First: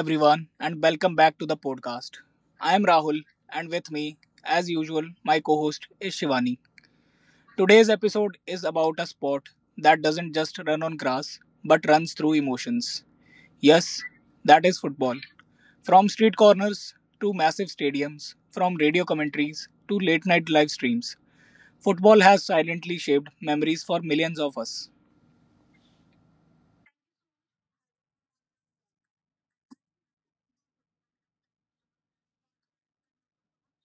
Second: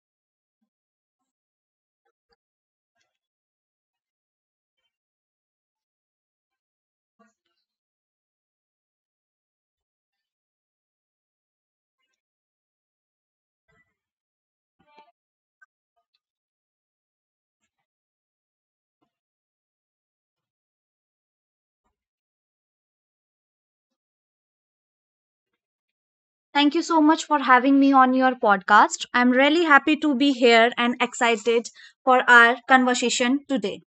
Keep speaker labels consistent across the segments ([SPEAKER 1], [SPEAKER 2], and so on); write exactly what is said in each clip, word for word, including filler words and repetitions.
[SPEAKER 1] everyone, and welcome back to the podcast. I am Rahul, and with me, as usual, my co host is Shivani. Today's episode is about a sport that doesn't just run on grass but runs through emotions. Yes, that is football. From street corners to massive stadiums, from radio commentaries to late night live streams, football has silently shaped memories for millions of us.
[SPEAKER 2] Thank you so much for having me on your podcast. I'm really happy to be here and excited for our conversation today.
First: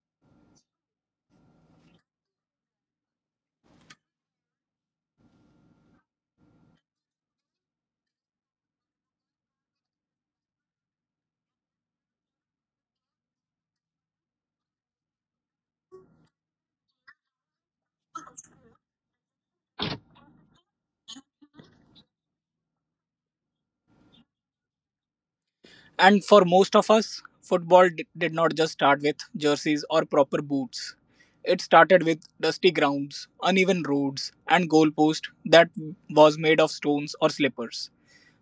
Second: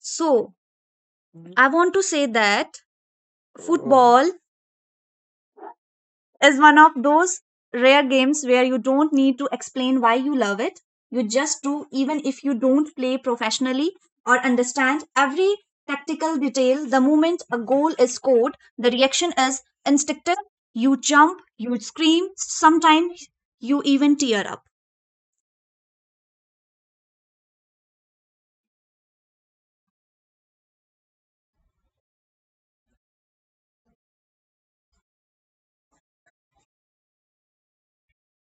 [SPEAKER 2] So, I want to say that football is one of those rare games where you don't need to explain why you love it. You just do, even if you don't play professionally or understand every tactical detail. The moment a goal is scored, the reaction is instinctive. You jump, you scream, sometimes you even tear up.
[SPEAKER 1] And for most of us, football d- did not just start with jerseys or proper boots. It started with dusty grounds, uneven roads, and goalpost that was made of stones or slippers.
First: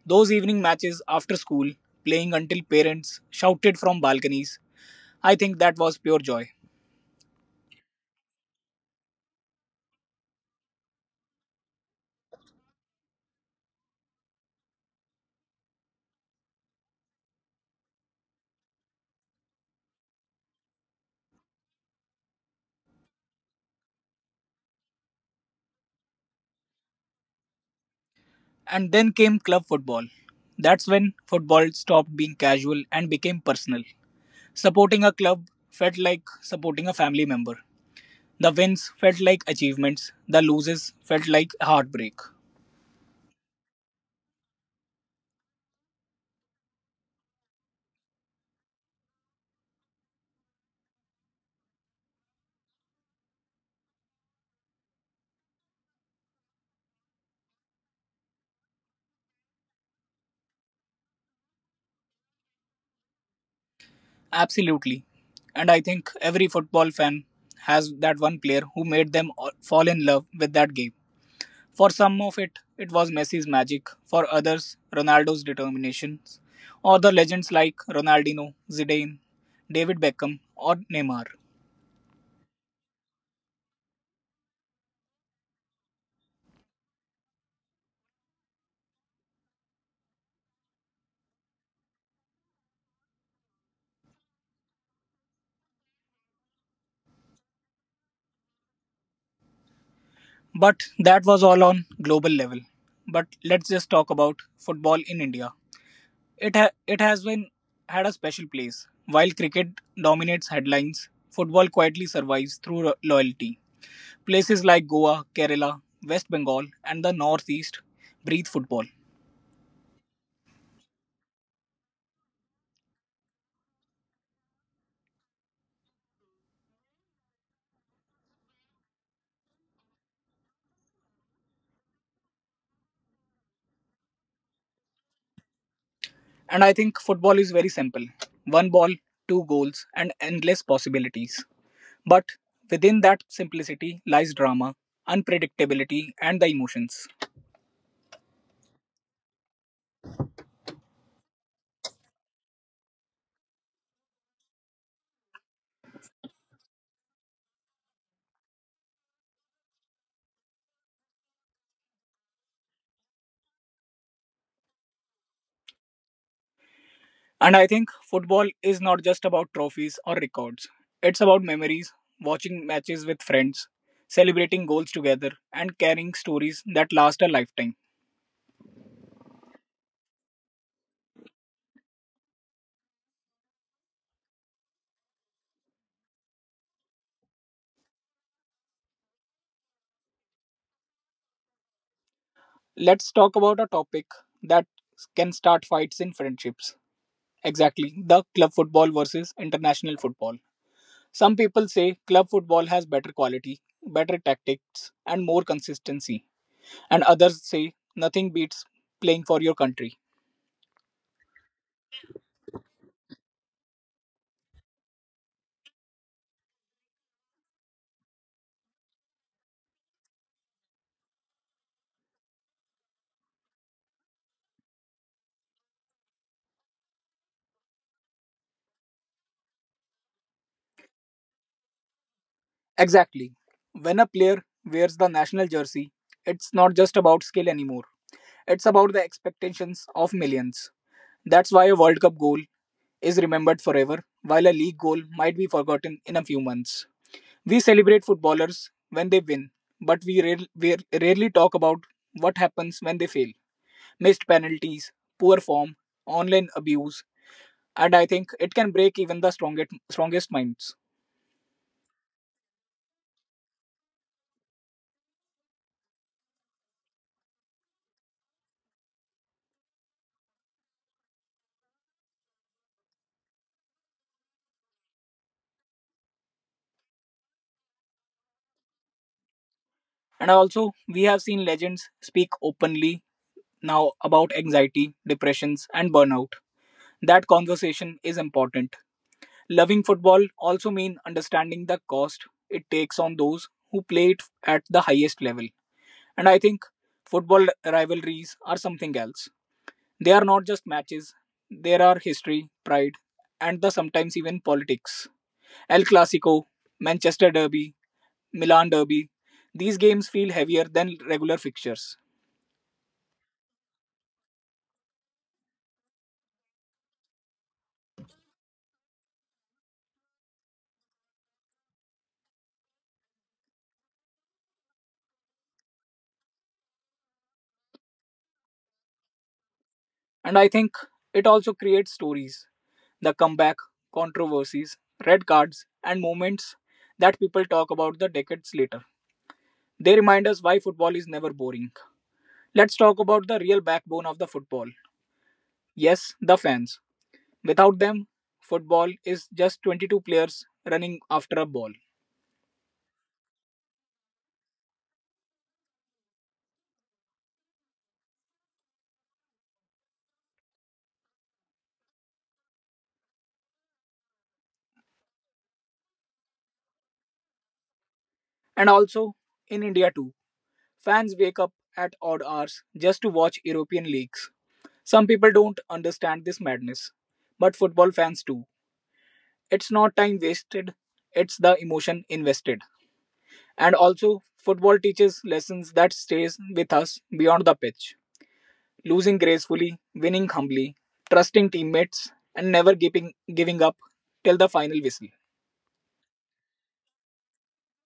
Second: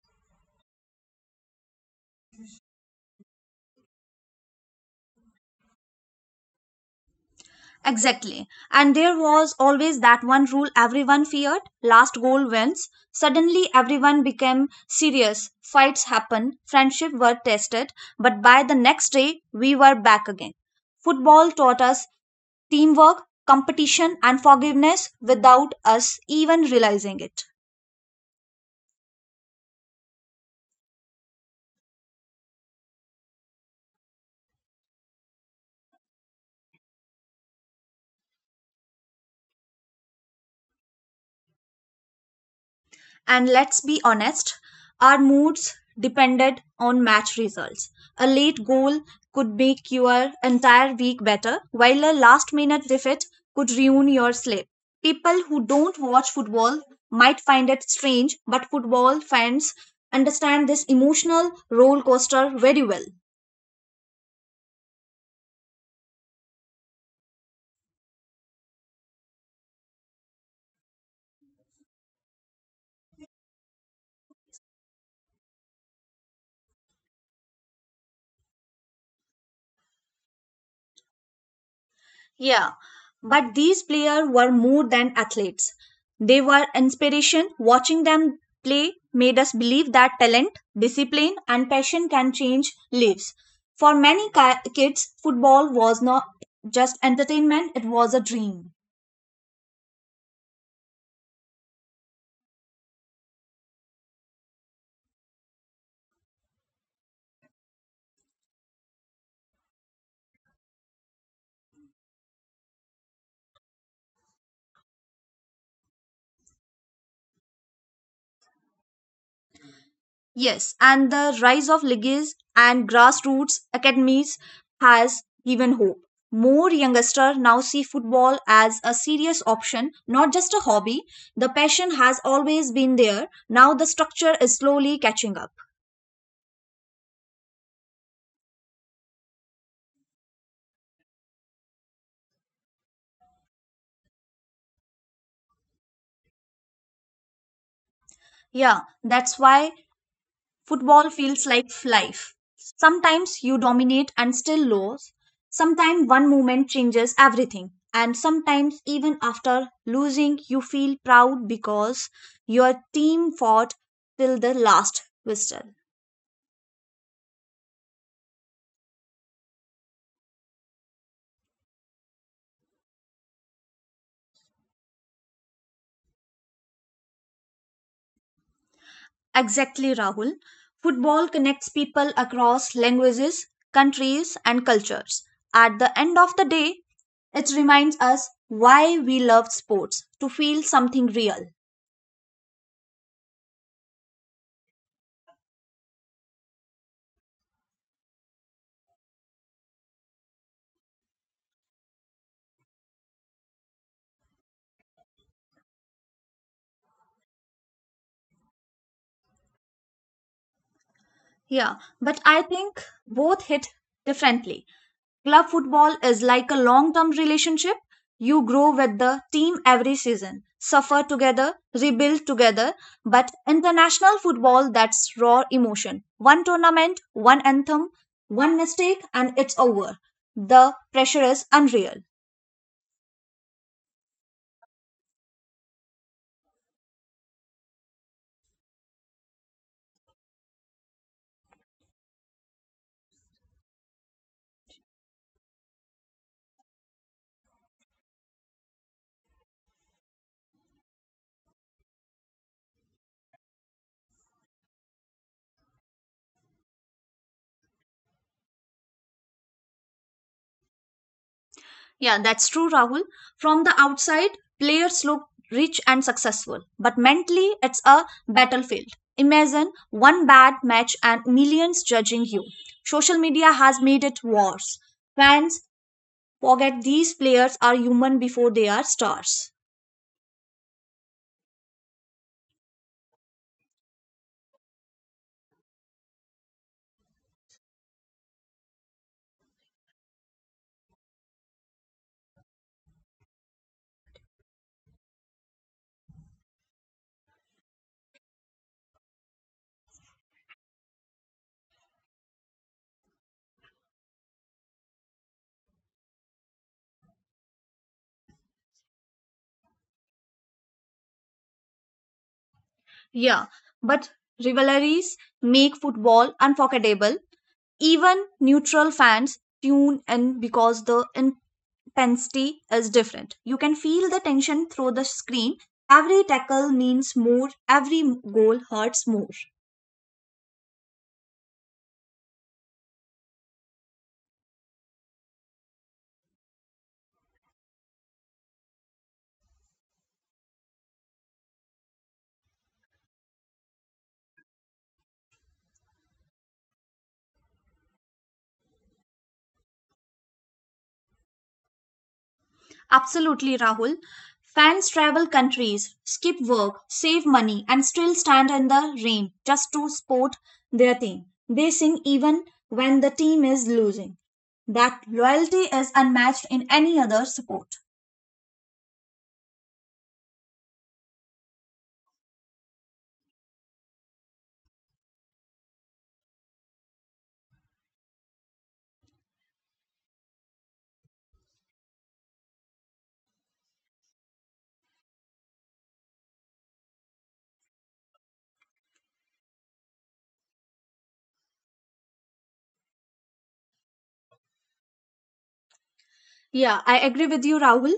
[SPEAKER 1] Those evening matches after school, playing until parents shouted from balconies, I think that was pure joy.
[SPEAKER 2] Exactly. And there was always that one rule everyone feared last goal wins. Suddenly, everyone became serious. Fights happened, friendships were tested, but by the next day, we were back again. Football taught us teamwork, competition, and forgiveness without us even realizing it.
[SPEAKER 1] And then came club football. That's when football stopped being casual and became personal. Supporting a club felt like supporting a family member. The wins felt like achievements, the losses felt like heartbreak.
[SPEAKER 2] And let's be honest, our moods depended on match results. A late goal could make your entire week better, while a last minute defeat could ruin your sleep. People who don't watch football might find it strange, but football fans understand this emotional roller coaster very well.
[SPEAKER 1] Absolutely. And I think every football fan has that one player who made them all- fall in love with that game. For some of it, it was Messi's magic. For others, Ronaldo's determination. Or the legends like Ronaldinho, Zidane, David Beckham, or Neymar.
[SPEAKER 2] Yeah, but these players were more than athletes. They were inspiration. Watching them play made us believe that talent, discipline, and passion can change lives. For many ki- kids, football was not just entertainment, it was a dream.
[SPEAKER 1] But that was all on global level. But let's just talk about football in India. It, ha- it has been had a special place. While cricket dominates headlines, football quietly survives through ro- loyalty. Places like Goa, Kerala, West Bengal, and the Northeast breathe football.
[SPEAKER 2] Yes, and the rise of leagues and grassroots academies has given hope. More youngsters now see football as a serious option, not just a hobby. The passion has always been there. Now the structure is slowly catching up.
[SPEAKER 1] And I think football is very simple, one ball, two goals, and endless possibilities. But within that simplicity lies drama, unpredictability, and the emotions.
[SPEAKER 2] Yeah, that's why football feels like life. Sometimes you dominate and still lose. Sometimes one moment changes everything. And sometimes, even after losing, you feel proud because your team fought till the last whistle.
[SPEAKER 1] And I think football is not just about trophies or records. It's about memories, watching matches with friends, celebrating goals together, and carrying stories that last a lifetime.
[SPEAKER 2] Exactly, Rahul. Football connects people across languages, countries, and cultures. At the end of the day, it reminds us why we love sports to feel something real.
[SPEAKER 1] Let's talk about a topic that can start fights in friendships. Exactly, the club football versus international football. Some people say club football has better quality, better tactics, and more consistency, and others say nothing beats playing for your country.
[SPEAKER 2] Yeah, but I think both hit differently. Club football is like a long term relationship. You grow with the team every season, suffer together, rebuild together. But international football, that's raw emotion. One tournament, one anthem, one mistake, and it's over. The pressure is unreal.
[SPEAKER 1] Exactly. When a player wears the national jersey, it's not just about skill anymore. It's about the expectations of millions. That's why a World Cup goal is remembered forever, while a league goal might be forgotten in a few months. We celebrate footballers when they win, but we, rare, we rarely talk about what happens when they fail. Missed penalties, poor form, online abuse, and I think it can break even the strongest, strongest minds.
[SPEAKER 2] Yeah, that's true, Rahul. From the outside, players look rich and successful, but mentally, it's a battlefield. Imagine one bad match and millions judging you. Social media has made it worse. Fans forget these players are human before they are stars.
[SPEAKER 1] And also, we have seen legends speak openly now about anxiety, depressions, and burnout. That conversation is important. Loving football also means understanding the cost it takes on those who play it at the highest level. And I think football rivalries are something else. They are not just matches, there are history, pride, and the sometimes even politics. El Clasico, Manchester Derby, Milan Derby, these games feel heavier than regular fixtures.
[SPEAKER 2] Yeah, but rivalries make football unforgettable. Even neutral fans tune in because the intensity is different. You can feel the tension through the screen. Every tackle means more, every goal hurts more.
[SPEAKER 1] And I think it also creates stories. The comeback, controversies, red cards, and moments that people talk about the decades later. They remind us why football is never boring. Let's talk about the real backbone of the football. Yes, the fans. Without them, football is just twenty-two players running after a ball.
[SPEAKER 2] Absolutely, Rahul. Fans travel countries, skip work, save money, and still stand in the rain just to support their team. They sing even when the team is losing. That loyalty is unmatched in any other sport.
[SPEAKER 1] And also, in India too, fans wake up at odd hours just to watch European leagues. Some people don't understand this madness, but football fans do. It's not time wasted, it's the emotion invested. And also, football teaches lessons that stays with us beyond the pitch. Losing gracefully, winning humbly, trusting teammates, and never giving giving up till the final whistle.
[SPEAKER 2] Yeah, I agree with you, Rahul.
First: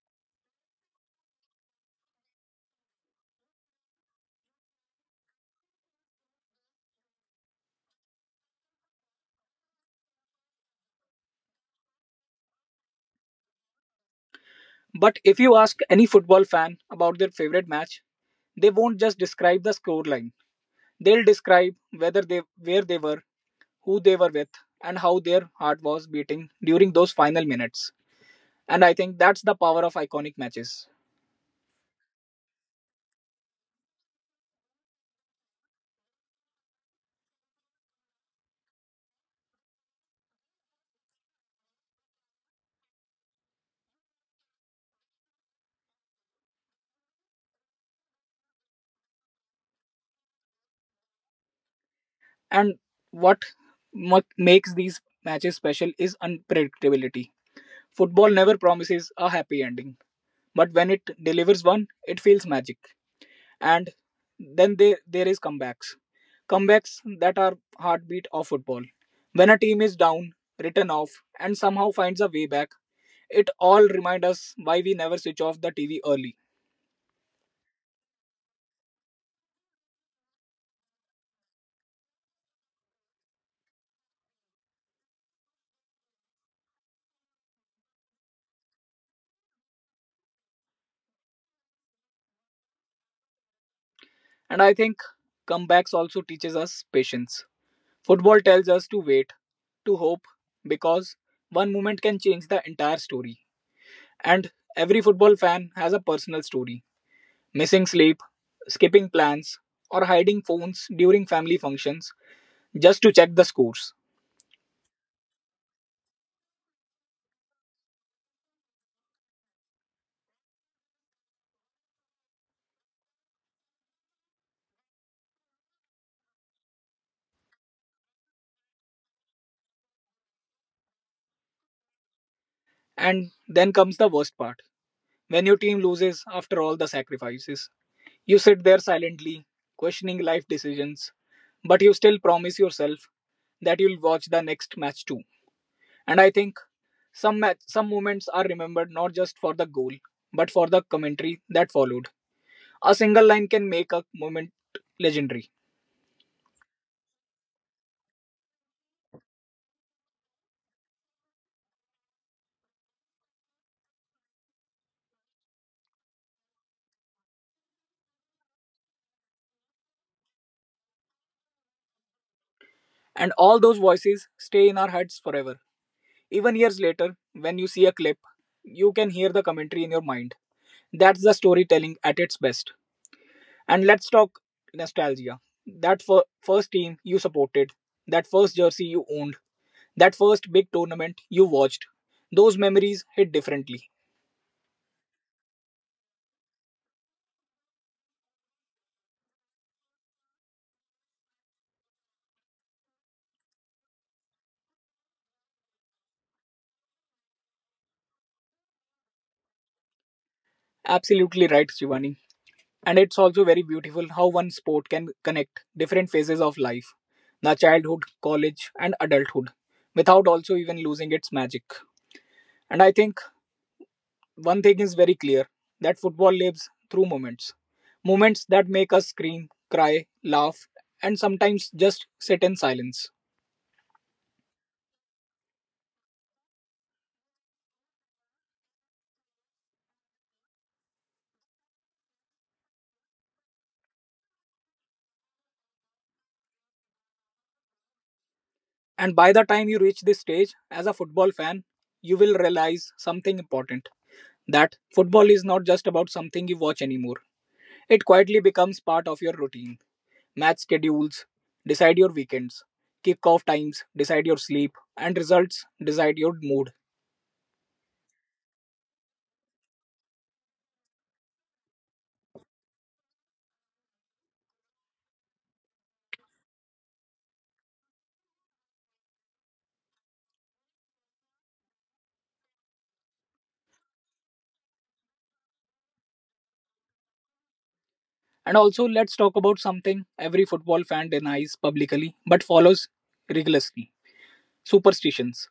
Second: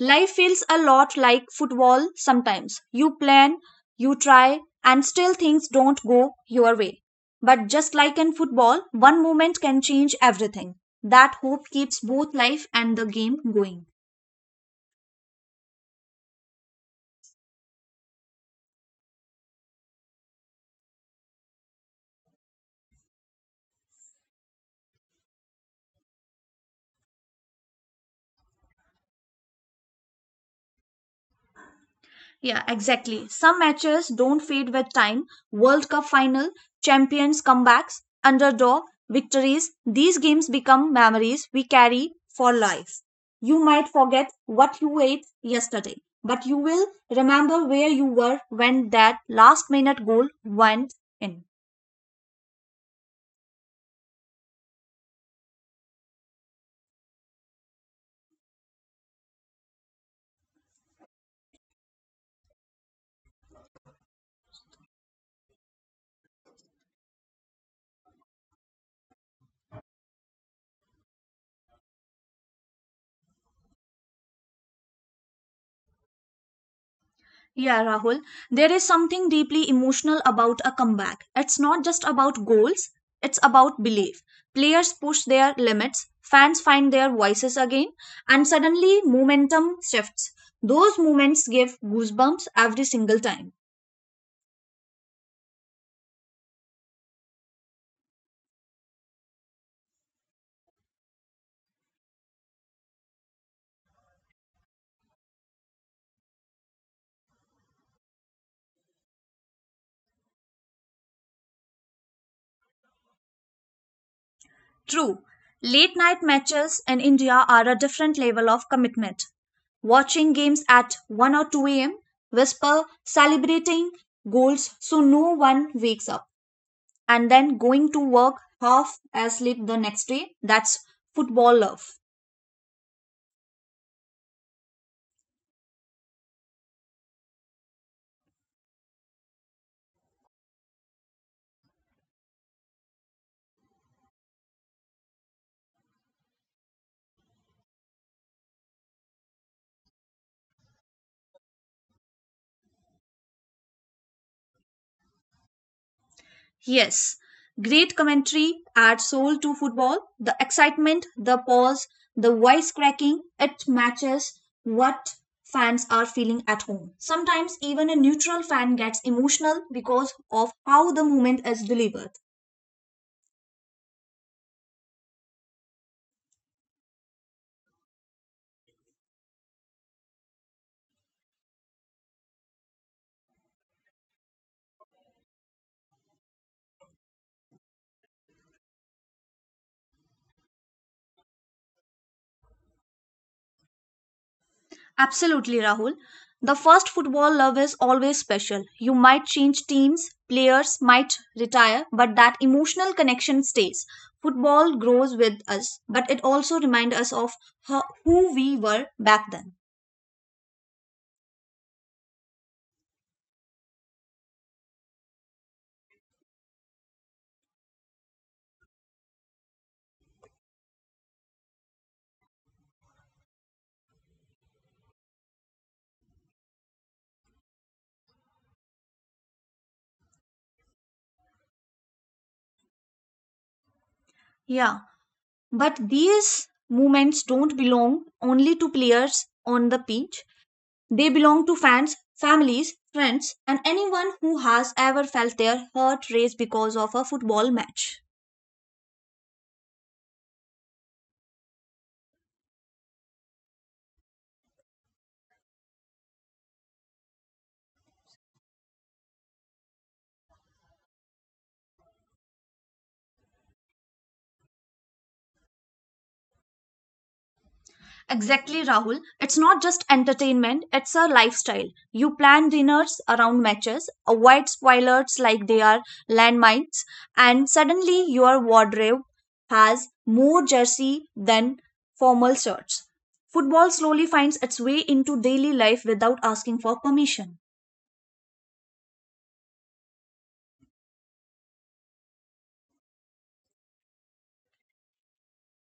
[SPEAKER 2] Life feels a lot like football sometimes. You plan, you try, and still things don't go your way. But just like in football, one moment can change everything. That hope keeps both life and the game going.
[SPEAKER 1] But if you ask any football fan about their favorite match, they won't just describe the scoreline. They'll describe whether they where they were, who they were with, and how their heart was beating during those final minutes. And I think that's the power of iconic matches.
[SPEAKER 2] Yeah, exactly. Some matches don't fade with time. World Cup final, champions comebacks, underdog victories. These games become memories we carry for life. You might forget what you ate yesterday, but you will remember where you were when that last minute goal went in.
[SPEAKER 1] And what mu- makes these matches special is unpredictability. Football never promises a happy ending, but when it delivers one, it feels magic. And then they, there is comebacks. Comebacks that are heartbeat of football. When a team is down, written off, and somehow finds a way back, it all remind us why we never switch off the T V early.
[SPEAKER 2] Yeah, Rahul, there is something deeply emotional about a comeback. It's not just about goals, it's about belief. Players push their limits, fans find their voices again, and suddenly momentum shifts. Those moments give goosebumps every single time.
[SPEAKER 1] And I think comebacks also teaches us patience. Football tells us to wait, to hope, because one moment can change the entire story. And every football fan has a personal story. Missing sleep, skipping plans, or hiding phones during family functions just to check the scores.
[SPEAKER 2] True, late night matches in India are a different level of commitment. Watching games at one or two a m, whisper, celebrating goals so no one wakes up and then going to work half asleep the next day. That's football love.
[SPEAKER 1] And then comes the worst part when your team loses after all the sacrifices. You sit there silently, questioning life decisions, but you still promise yourself that you'll watch the next match too. And I think some match, some moments are remembered not just for the goal, but for the commentary that followed. A single line can make a moment legendary,
[SPEAKER 2] Yes, great commentary adds soul to football. The excitement, the pause, the voice cracking, it matches what fans are feeling at home. Sometimes even a neutral fan gets emotional because of how the moment is delivered.
[SPEAKER 1] and all those voices stay in our heads forever. Even years later, when you see a clip, you can hear the commentary in your mind. That's the storytelling at its best. And let's talk nostalgia. That fir- first team you supported, that first jersey you owned, that first big tournament you watched. Those memories hit differently.
[SPEAKER 2] Absolutely, Rahul. The first football love is always special. You might change teams, players might retire, but that emotional connection stays. Football grows with us, but it also reminds us of ho- who we were back then.
[SPEAKER 1] Absolutely right, Shivani. And it's also very beautiful how one sport can connect different phases of life, the childhood, college, and adulthood, without also even losing its magic. And I think one thing is very clear, that football lives through moments, moments that make us scream, cry, laugh, and sometimes just sit in silence.
[SPEAKER 2] Yeah, but these moments don't belong only to players on the pitch. They belong to fans, families, friends, and anyone who has ever felt their heart race because of a football match.
[SPEAKER 1] And by the time you reach this stage as a football fan, you will realize something important, that football is not just about something you watch anymore. It quietly becomes part of your routine. Match schedules decide your weekends, kick-off times decide your sleep, and results decide your mood.
[SPEAKER 2] Exactly, Rahul. It's not just entertainment, it's a lifestyle. You plan dinners around matches, avoid spoilers like they are landmines, and suddenly your wardrobe has more jersey than formal shirts. Football slowly finds its way into daily life without asking for permission.
[SPEAKER 1] And also, let's talk about something every football fan denies publicly but follows rigorously, superstitions.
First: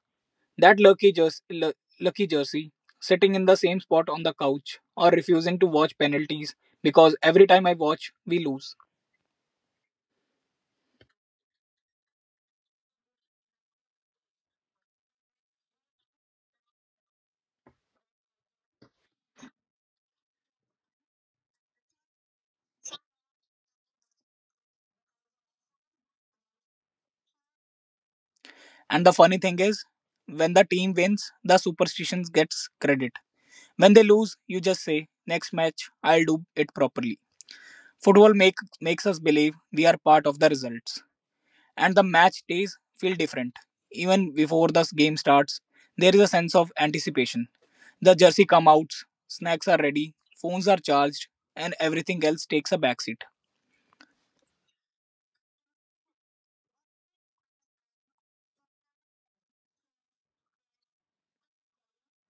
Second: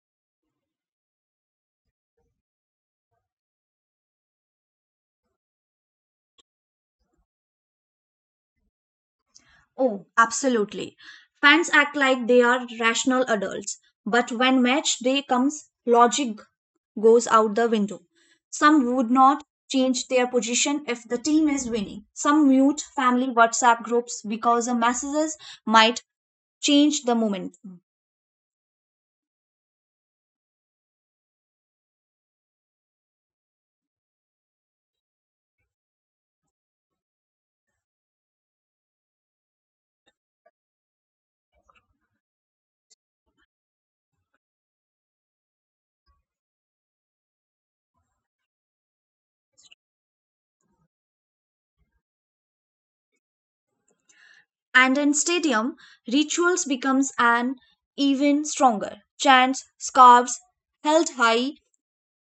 [SPEAKER 1] That lucky, jers- lu- lucky jersey, sitting in the same spot on the couch, or refusing to watch penalties because every time I watch, we lose.
[SPEAKER 2] Oh, absolutely. Fans act like they are rational adults, but when match day comes, logic goes out the window. Some would not change their position if the team is winning. Some mute family WhatsApp groups because the messages might change the momentum.
[SPEAKER 1] And the funny thing is, when the team wins, the superstitions gets credit. When they lose, you just say, next match, I'll do it properly. Football make, makes us believe we are part of the results. And the match days feel different. Even before the game starts, there is a sense of anticipation. The jersey come out, snacks are ready, phones are charged, and everything else takes a backseat.
[SPEAKER 2] And in stadium, rituals becomes an even stronger. Chants, scarves held high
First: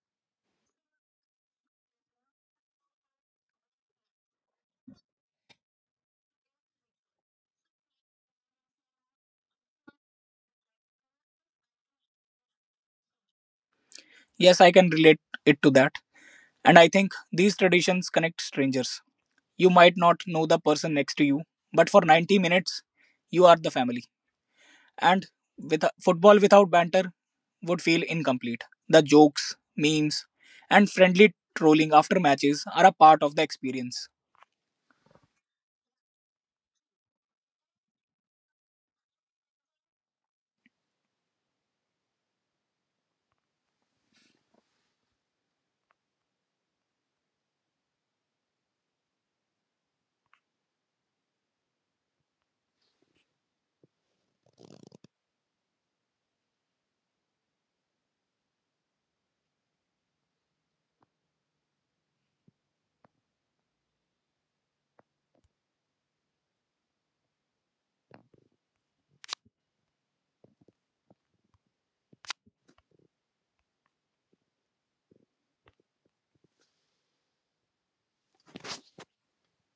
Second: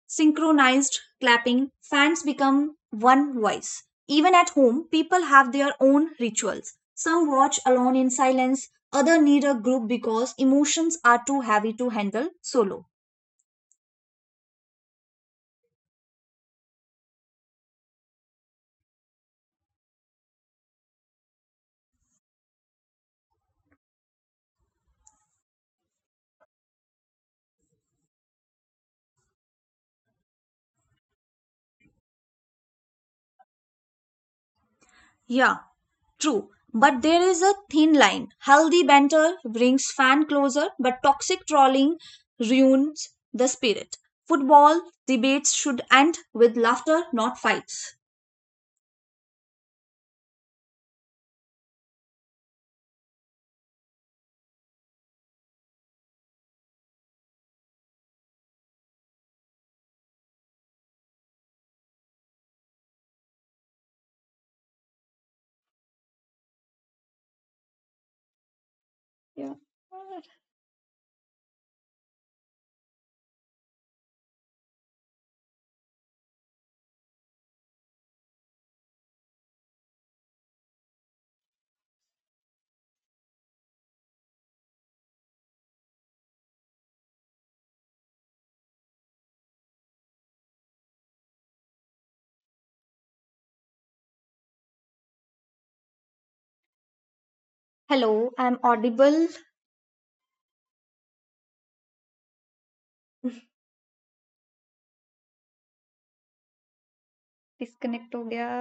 [SPEAKER 2] synchronized clapping, fans become one voice. Even at home, people have their own rituals. Some watch alone in silence, others need a group because emotions are too heavy to handle solo.
[SPEAKER 1] Yes, I can relate it to that. And I think these traditions connect strangers. You might not know the person next to you, but for ninety minutes, you are the family. And with football, without banter would feel incomplete. The jokes, memes, and friendly trolling after matches are a part of the experience.
[SPEAKER 2] Yeah, true. But there is a thin line. Healthy banter brings fan closer, but toxic trolling ruins the spirit. Football debates should end with laughter, not fights. Hello, I'm audible. Disconnect हो गया